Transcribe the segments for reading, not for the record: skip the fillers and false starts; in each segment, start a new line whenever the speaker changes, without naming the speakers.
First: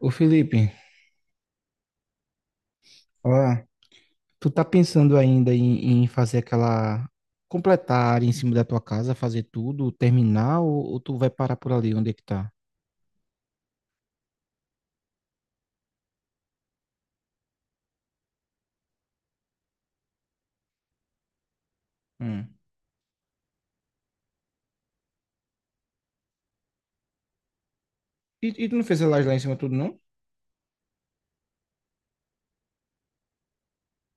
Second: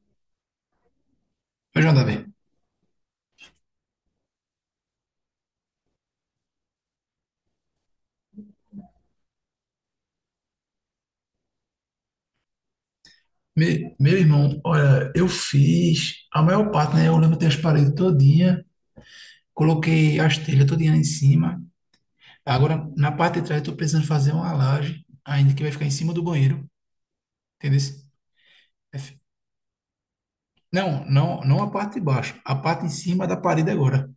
Ô Felipe,
Ô, João Davi,
ah, tu tá pensando ainda em fazer aquela, completar a área em cima da tua casa, fazer tudo, terminar, ou, tu vai parar por ali, onde é que tá?
meu irmão, olha, eu fiz a maior parte, né? Eu lembro levantei as paredes todinha, coloquei as telhas todinha em cima.
Hum.
Agora, na parte de trás, eu tô precisando fazer uma laje, ainda que vai ficar em cima do banheiro, entendeu?
E tu não
É
fez a
fi-
laje lá em cima tudo, não?
Não, não, não a parte de baixo, a parte em cima da parede agora,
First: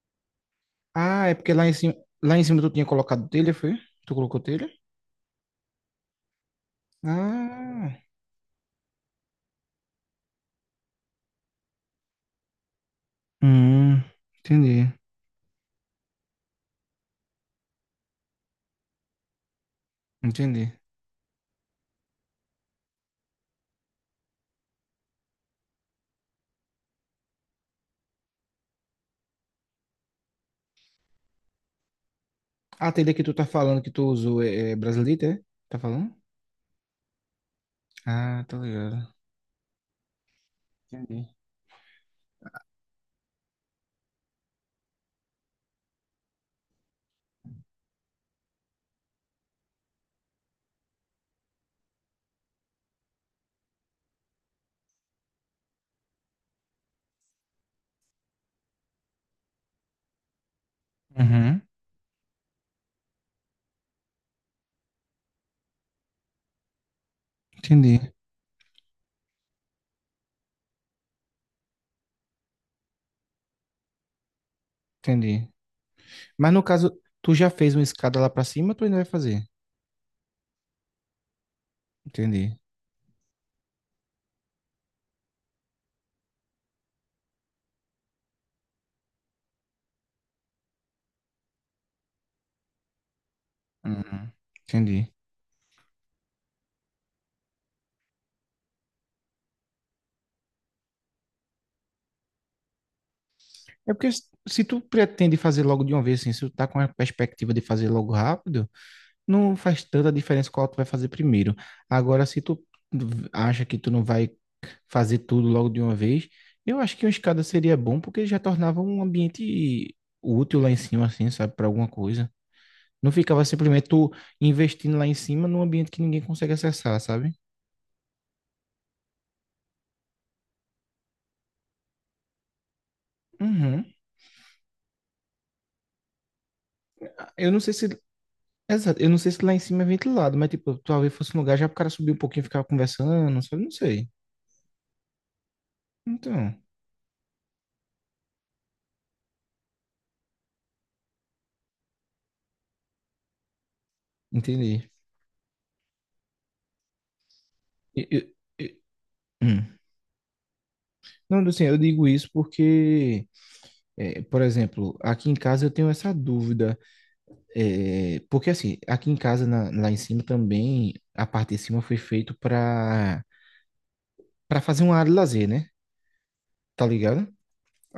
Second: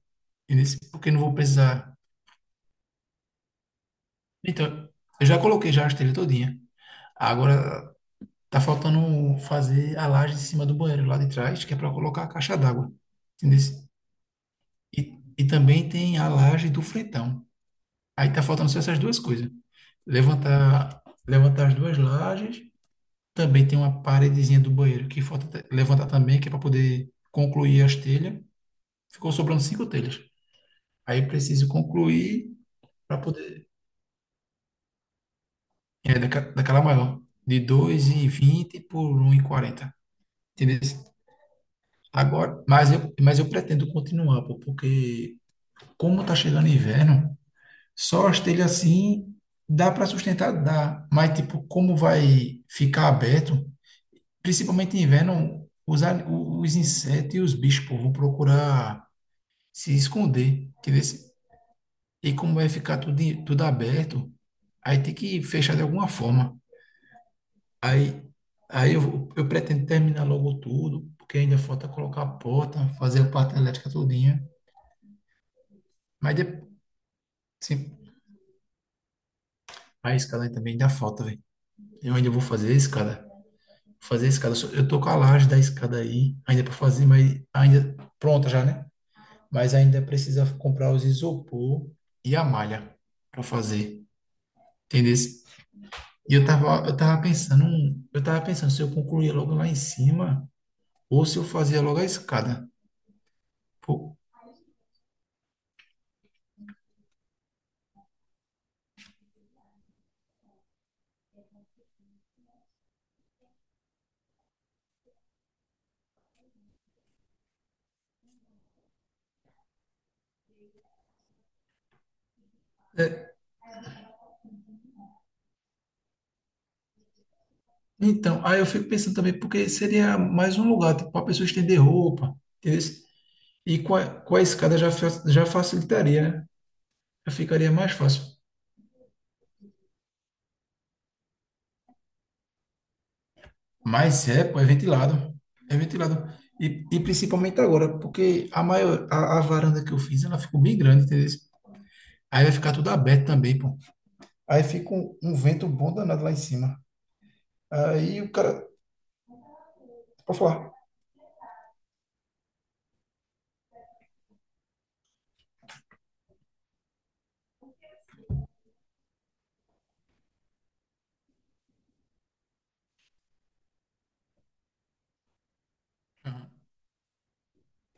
entendeu? Porque não
Ah,
vou
é porque
precisar.
lá em cima tu tinha colocado telha, foi? Tu colocou telha?
Então, eu já coloquei já as telhas todinha. Agora,
Ah,
tá faltando fazer a laje em cima do banheiro lá de trás, que é para colocar a caixa d'água, entendeu?
hum, entendi,
E também tem a laje do Fretão. Aí tá faltando só essas duas coisas.
entendi.
Levantar as duas lajes. Também tem uma paredezinha do banheiro que levantar também, que é para poder concluir as telhas. Ficou sobrando cinco telhas. Aí preciso concluir
A telha
para
que tu tá
poder.
falando que tu usou é brasileira, é? Tá falando?
É, daquela maior. De dois e
Ah, tá
vinte
ligado.
por um e quarenta. Entendeu?
Entendi.
Agora, mas eu pretendo continuar, pô, porque como tá chegando inverno. Só telha assim dá para sustentar, dá. Mas, tipo, como vai ficar aberto, principalmente em inverno, os insetos e os bichos, pô, vão procurar se esconder. Entendeu?
Uhum,
E como vai ficar tudo, tudo aberto, aí tem que fechar de alguma forma.
entendi,
Aí, aí eu pretendo terminar logo tudo, porque ainda falta colocar a porta, fazer a parte elétrica todinha.
entendi.
Mas, de,
Mas no caso, tu já fez uma
sim,
escada lá pra cima, tu ainda vai fazer.
a escada também dá falta, velho. Eu ainda vou
Entendi.
fazer a escada. Fazer a escada. Eu tô com a laje da escada aí, ainda para fazer, mas ainda pronta já, né? Mas ainda precisa comprar os isopor e a malha para fazer,
Uhum. Entendi.
entendeu? E eu tava pensando se eu concluía logo lá em cima ou se eu fazia logo a escada.
É porque
Pô,
se tu pretende fazer logo de uma vez, assim, se tu tá com a perspectiva de fazer logo rápido, não faz tanta diferença qual tu vai fazer primeiro. Agora, se tu acha que tu não vai fazer tudo logo de uma vez, eu acho que uma escada seria bom porque já tornava um ambiente útil lá em cima, assim, sabe, para alguma coisa. Não
é,
ficava simplesmente tu investindo lá em cima num ambiente que ninguém consegue acessar, sabe?
então, aí eu fico pensando também, porque seria mais um lugar, tipo, para a pessoa estender roupa, entendeu? E
Uhum.
com a escada já, já facilitaria, né? Já
Eu não
ficaria
sei se
mais fácil.
exato. Eu não sei se lá em cima é ventilado, mas tipo, talvez fosse um lugar já pro cara subir um pouquinho e ficar conversando, sabe? Não sei.
Mas é, pô, é ventilado. É ventilado.
Então,
E principalmente agora, porque a varanda que eu fiz, ela ficou bem grande, entendeu? Aí vai ficar tudo aberto também, pô. Aí
entendi.
fica um vento bom danado lá em cima.
E-
Aí
e-
o cara,
e- hum.
pode falar.
Não, assim, eu digo isso porque, é, por exemplo, aqui em casa eu tenho essa dúvida. É, porque assim, aqui em casa, lá em cima também, a parte de cima foi feito para fazer uma área de lazer, né? Tá ligado?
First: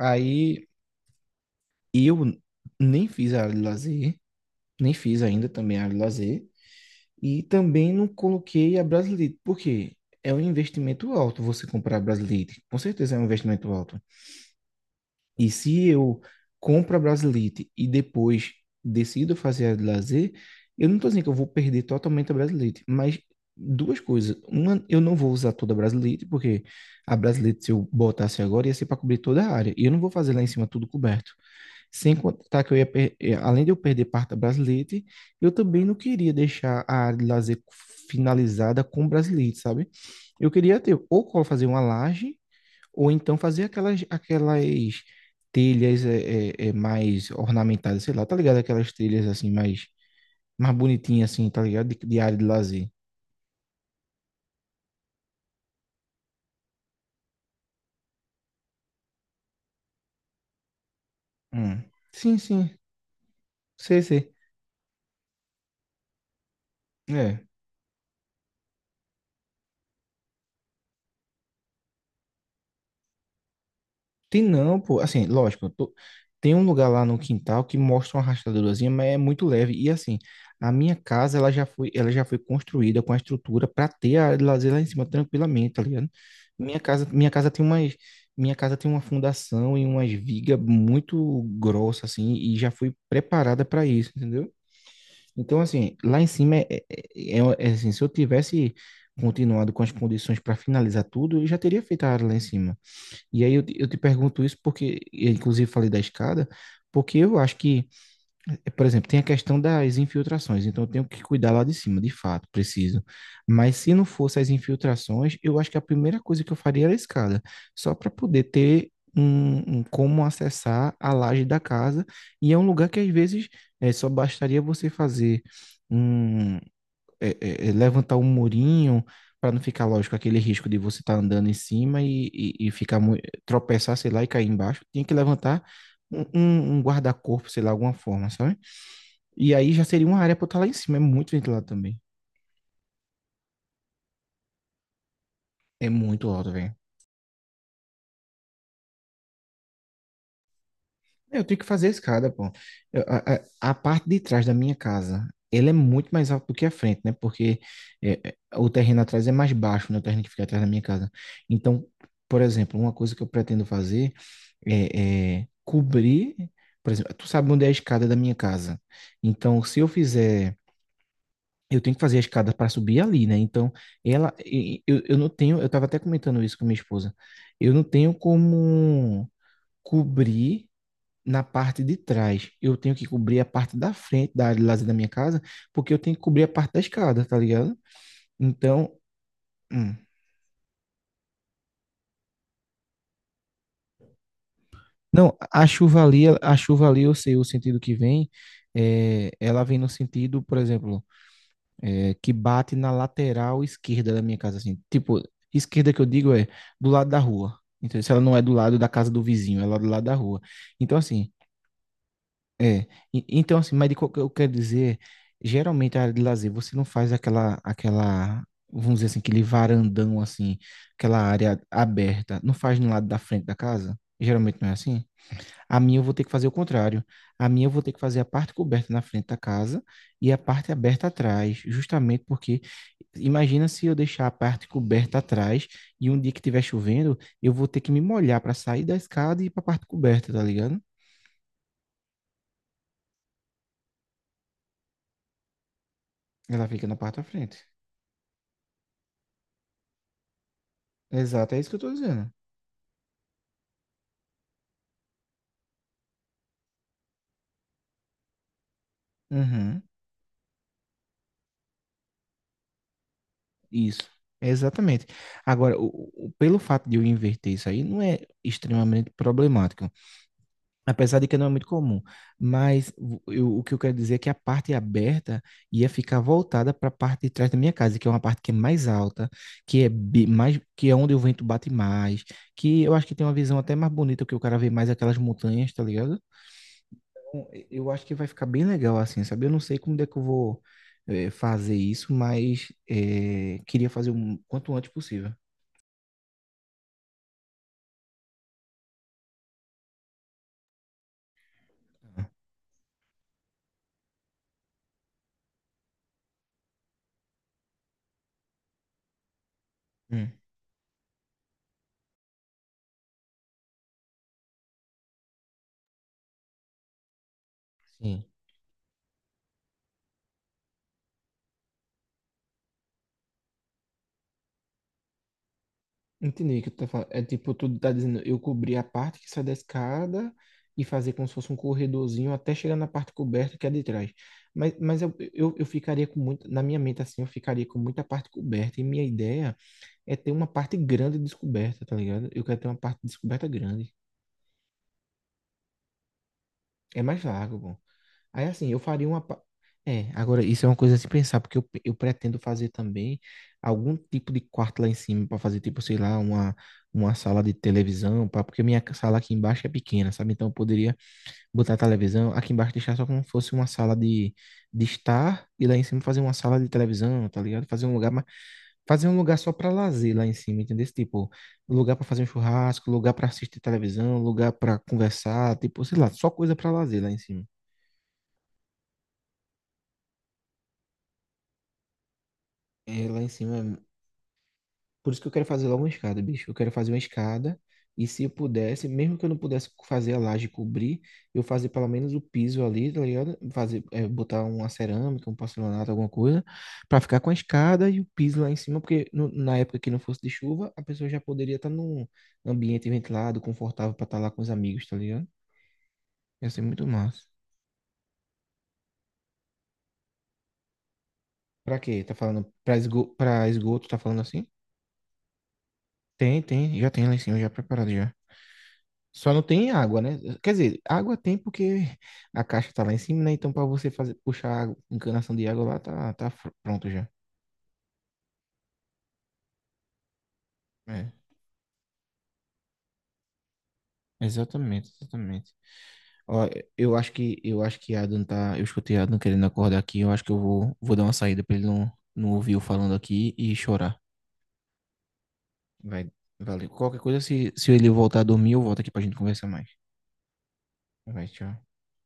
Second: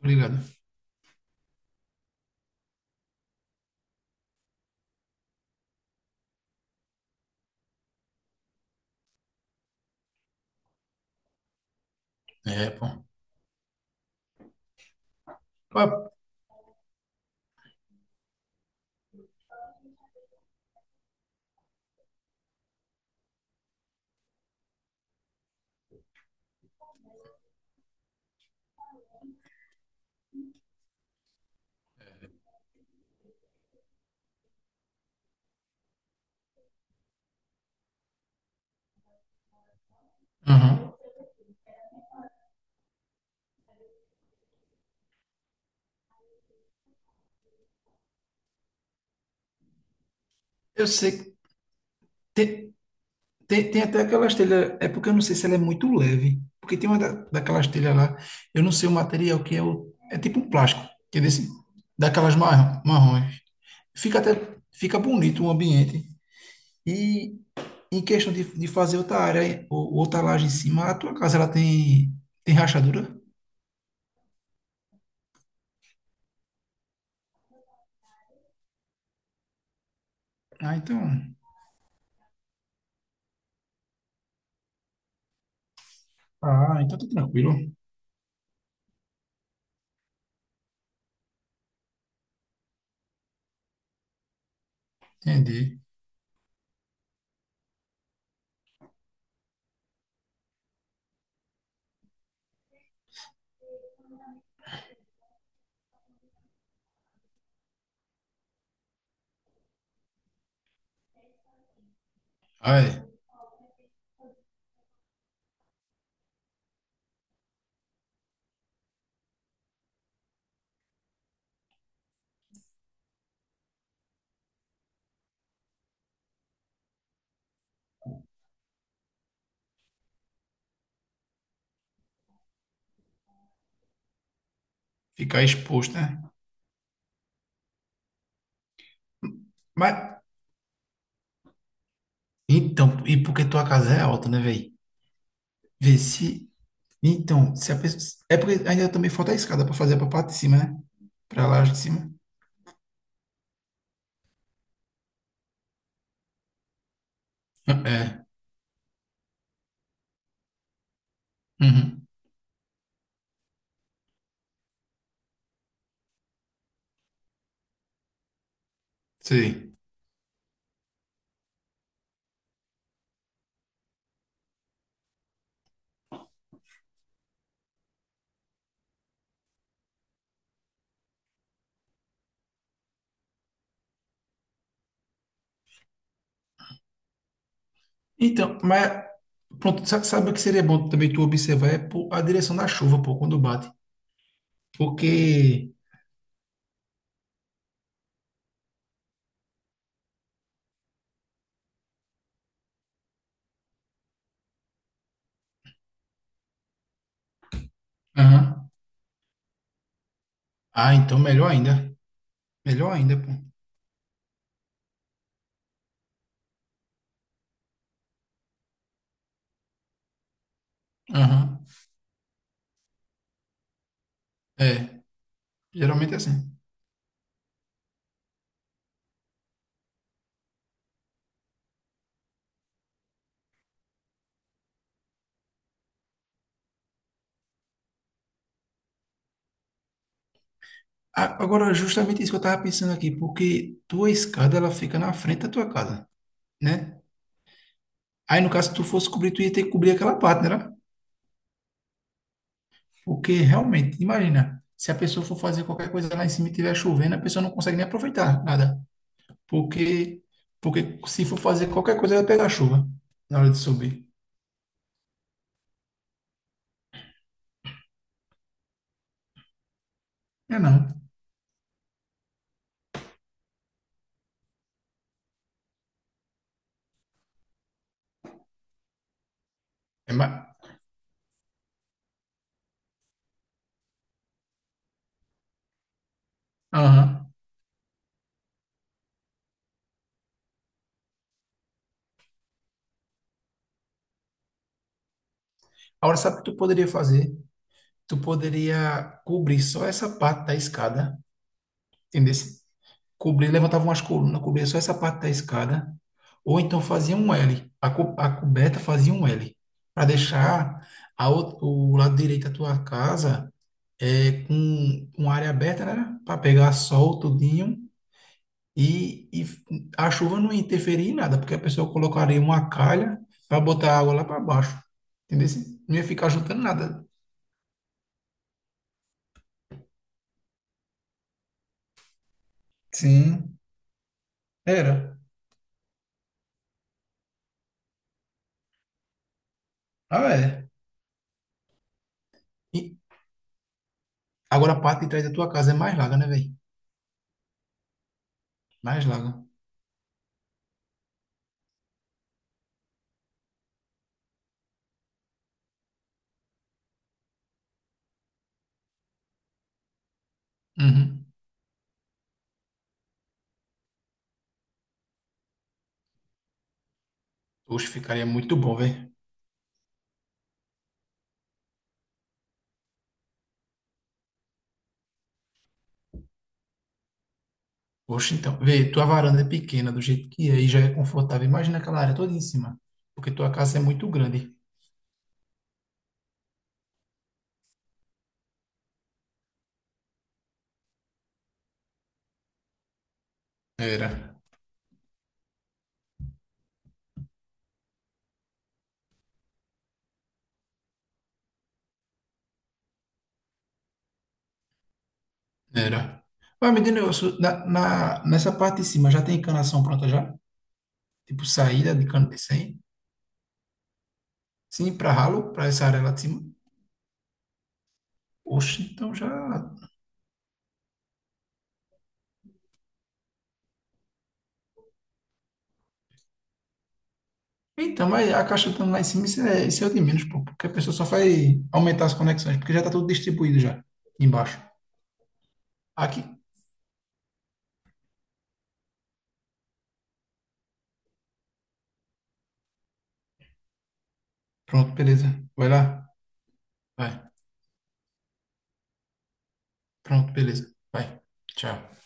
Obrigado.
eu nem fiz a área de lazer, nem fiz ainda também a área de lazer. E também não coloquei a Brasilite, porque é um investimento alto você comprar a Brasilite.
É,
Com
pô.
certeza é um investimento alto. E se
Ah,
eu compro a Brasilite e depois decido fazer a de lazer, eu não estou dizendo que eu vou perder totalmente a Brasilite, mas duas coisas. Uma, eu não vou usar toda a Brasilite, porque a Brasilite, se eu botasse agora, ia ser para cobrir toda a área. E eu não vou fazer lá em cima tudo coberto. Sem contar que eu ia, além de eu perder parte da Brasilite, eu também não queria deixar a área de lazer finalizada com Brasilite, sabe? Eu queria
uhum.
ter ou fazer uma laje, ou então fazer aquelas telhas mais ornamentadas, sei lá, tá ligado? Aquelas telhas assim, mais
Eu sei
bonitinhas
que
assim, tá ligado? De área de
tem,
lazer.
Tem até aquelas telhas, é porque eu não sei se ela é muito leve, porque tem uma daquelas telhas lá, eu não sei o material que é, o, é tipo um plástico, que é desse,
Hum.
daquelas
Sim, sim,
marrons.
sei,
Fica
sei.
até, fica bonito o ambiente. E
É.
em questão de fazer outra área, ou, outra laje em cima, a tua casa ela tem, tem rachadura?
Tem não, pô. Assim, lógico, tem um lugar lá no quintal que mostra uma rachadurazinha, mas é muito leve. E assim, a
Ah,
minha
então,
casa, ela já foi construída com a estrutura para ter a área de lazer lá em cima tranquilamente, tá ligado?
ah, então tá
Minha casa
tranquilo.
tem umas, minha casa tem uma fundação e umas vigas muito grossas assim, e já foi preparada para isso, entendeu? Então,
Entendi.
assim, lá em cima é, assim, se eu tivesse continuado com as condições para finalizar tudo, eu já teria feito a área lá em cima. E aí eu te pergunto isso porque, eu inclusive falei da escada, porque eu acho que, eh, por exemplo, tem a questão das infiltrações, então eu tenho que cuidar lá de cima, de fato,
Ah,
preciso.
é,
Mas se não fosse as infiltrações, eu acho que a primeira coisa que eu faria era a escada, só para poder ter um como acessar a laje da casa, e é um lugar que às vezes eh, só bastaria você fazer um levantar um murinho para não ficar, lógico, aquele risco de você estar andando em cima e tropeçar, sei lá, e cair embaixo. Tinha que
ficar
levantar
exposto, né?
um guarda-corpo, sei lá, alguma forma, sabe? E aí já
Mas,
seria uma área para estar lá em cima. É muito ventilado também.
então, e porque tua casa é alta, né, velho?
É
Vê
muito
se.
alto, velho.
Então, se a pessoa. É porque ainda também falta a escada para fazer para parte de cima, né?
Eu
Para
tenho
lá
que
de
fazer a
cima.
escada, pô. Eu- a, a- a parte de trás da minha casa, ele é muito mais alto do que a frente, né? Porque
É.
o terreno atrás é mais baixo, né? O terreno que fica atrás da minha casa. Então,
Uhum.
por exemplo, uma coisa que eu pretendo fazer é cobrir, por exemplo, tu sabe onde é a escada da minha casa. Então,
Sei.
se eu fizer, eu tenho que fazer a escada para subir ali, né? Então, ela, e- eu não tenho, eu estava até comentando isso com minha esposa, eu não tenho como cobrir na parte de trás. Eu tenho que cobrir a parte da frente da área de lazer da minha casa, porque eu tenho que cobrir a parte da escada, tá ligado?
Então,
Então,
mas pronto,
hum.
sabe o que seria bom também tu observar é pô, a direção da chuva, pô, quando bate.
Não,
Porque.
a chuva ali, eu sei o sentido que vem. É, ela vem no sentido, por exemplo, é, que bate na lateral esquerda da minha casa, assim. Tipo, esquerda que eu digo é do lado da rua. Então, se ela não é do
Aham.
lado da casa do vizinho, ela é do lado da rua.
Ah,
Então,
então
assim,
melhor ainda.
é,
Melhor ainda, pô.
Então assim, mas de qual que eu quero dizer, geralmente a área de lazer, você não faz vamos dizer assim, aquele varandão assim, aquela área
Aham.
aberta, não faz no lado da frente da casa? Geralmente não é
É.
assim? A minha eu vou
Geralmente é
ter que fazer o
assim.
contrário. A minha eu vou ter que fazer a parte coberta na frente da casa e a parte aberta atrás, justamente porque imagina se eu deixar a parte coberta atrás e um dia que estiver chovendo, eu vou ter que me molhar para sair da escada e ir para a parte coberta, tá ligado?
Agora, justamente isso que eu tava pensando aqui, porque tua escada ela fica na frente da tua casa,
Ela fica na
né?
parte da frente.
Aí, no caso, se tu fosse cobrir, tu ia ter que cobrir aquela parte, né?
Exato, é isso que eu tô dizendo.
Porque realmente, imagina, se a pessoa for fazer qualquer coisa lá em cima e estiver chovendo, a pessoa não consegue nem aproveitar nada.
Uhum,
Porque, porque se for fazer qualquer coisa, vai pegar chuva na hora de
isso,
subir.
exatamente. Agora, pelo fato de eu inverter isso aí, não é extremamente problemático,
É não.
apesar de que não é muito comum. Mas o que eu quero dizer é que a parte aberta ia ficar voltada para a parte de trás da minha casa, que é uma parte que é mais alta, que é
É ma...
que é onde o vento bate mais, que eu acho que tem uma visão até mais bonita, que o cara vê mais aquelas montanhas, tá ligado?
Aham.
Bom, eu acho que vai ficar bem legal assim, sabe? Eu não sei como é que eu vou eh, fazer isso, mas eh, queria fazer o quanto antes possível.
Agora, sabe o que tu poderia fazer? Tu poderia cobrir só essa parte da escada, entendeu? Cobrir, levantava umas colunas, cobria só essa parte da escada. Ou então fazia um L. A coberta fazia um L. Para
Hum,
deixar a, ou- o lado direito da tua casa é, com área aberta, né? Para pegar sol, tudinho.
sim.
E a chuva não ia interferir em nada, porque a pessoa colocaria uma calha para botar a água lá para baixo. Entendeu? Assim, não ia ficar
Entendi o
juntando
que tu tá
nada.
falando. É tipo, tu tá dizendo, eu cobrir a parte que sai da escada e fazer como se fosse um corredorzinho até chegar na parte coberta
Sim,
que é de trás. Mas,
era.
eu ficaria com muito, na minha mente assim, eu ficaria com muita parte coberta. E minha ideia é ter
Ah,
uma
é.
parte grande descoberta, tá ligado? Eu quero ter uma
E
parte descoberta grande.
agora a parte de trás da tua casa é mais larga, né, velho?
É mais vago, bom. Aí assim, eu
Mais
faria uma.
larga.
Pa- é, agora isso é uma coisa a se pensar, porque eu pretendo fazer também algum tipo de quarto lá em cima para fazer, tipo, sei lá, uma sala de televisão, pra, porque sala aqui embaixo é pequena, sabe? Então eu poderia
Uhum.
botar a televisão aqui embaixo, deixar só como se fosse uma sala de estar e lá em cima fazer uma sala de televisão, tá ligado?
Oxe, ficaria muito bom,
Fazer
velho.
um lugar só para lazer lá em cima, entendeu? Esse tipo, lugar para fazer um churrasco, lugar para assistir televisão, lugar para conversar, tipo, sei lá, só coisa para lazer lá em cima.
Oxe, então. Vê, tua varanda é pequena do jeito que é e já é confortável. Imagina aquela área toda em cima,
É, lá em
porque tua
cima.
casa é muito grande.
Por isso que eu quero fazer logo uma escada, bicho. Eu quero fazer uma escada. E se eu pudesse, mesmo que eu não pudesse fazer a laje cobrir, eu fazer pelo menos o piso ali, tá ligado? Fazer, é,
Era.
botar uma cerâmica, um porcelanato, alguma coisa, pra ficar com a escada e o piso lá em cima, porque na época que não fosse de chuva, a pessoa já poderia estar num ambiente ventilado, confortável pra estar lá com os amigos, tá ligado?
Era.
Ia ser
Vai, me
muito
diz um
massa.
negócio, nessa parte de cima já tem encanação pronta já? Tipo
Pra
saída
quê?
de
Tá
cano de
falando
100?
pra esgoto, tá falando assim?
Sim, para ralo, para essa área lá de
Tem,
cima?
tem, já tem lá em cima, já preparado já.
Oxe, então já.
Só não tem água, né? Quer dizer, água tem porque a caixa tá lá em cima, né? Então, para você fazer, encanação de água lá, pronto já.
Então, mas a caixa estando lá em cima, isso é o de menos, pô, porque a pessoa só
É,
vai aumentar as conexões, porque já tá tudo distribuído já, embaixo.
exatamente,
Aqui.
Ó, eu acho que Adam tá, eu escutei Adam querendo acordar aqui, eu acho que vou dar uma saída para ele não ouvir eu falando aqui e chorar.
Pronto, beleza. Vai lá.
Vai, valeu. Qualquer coisa,
Vai.
se ele voltar a dormir, eu volto aqui pra gente conversar mais.
Pronto, beleza. Vai.
Vai, tchau.
Tchau.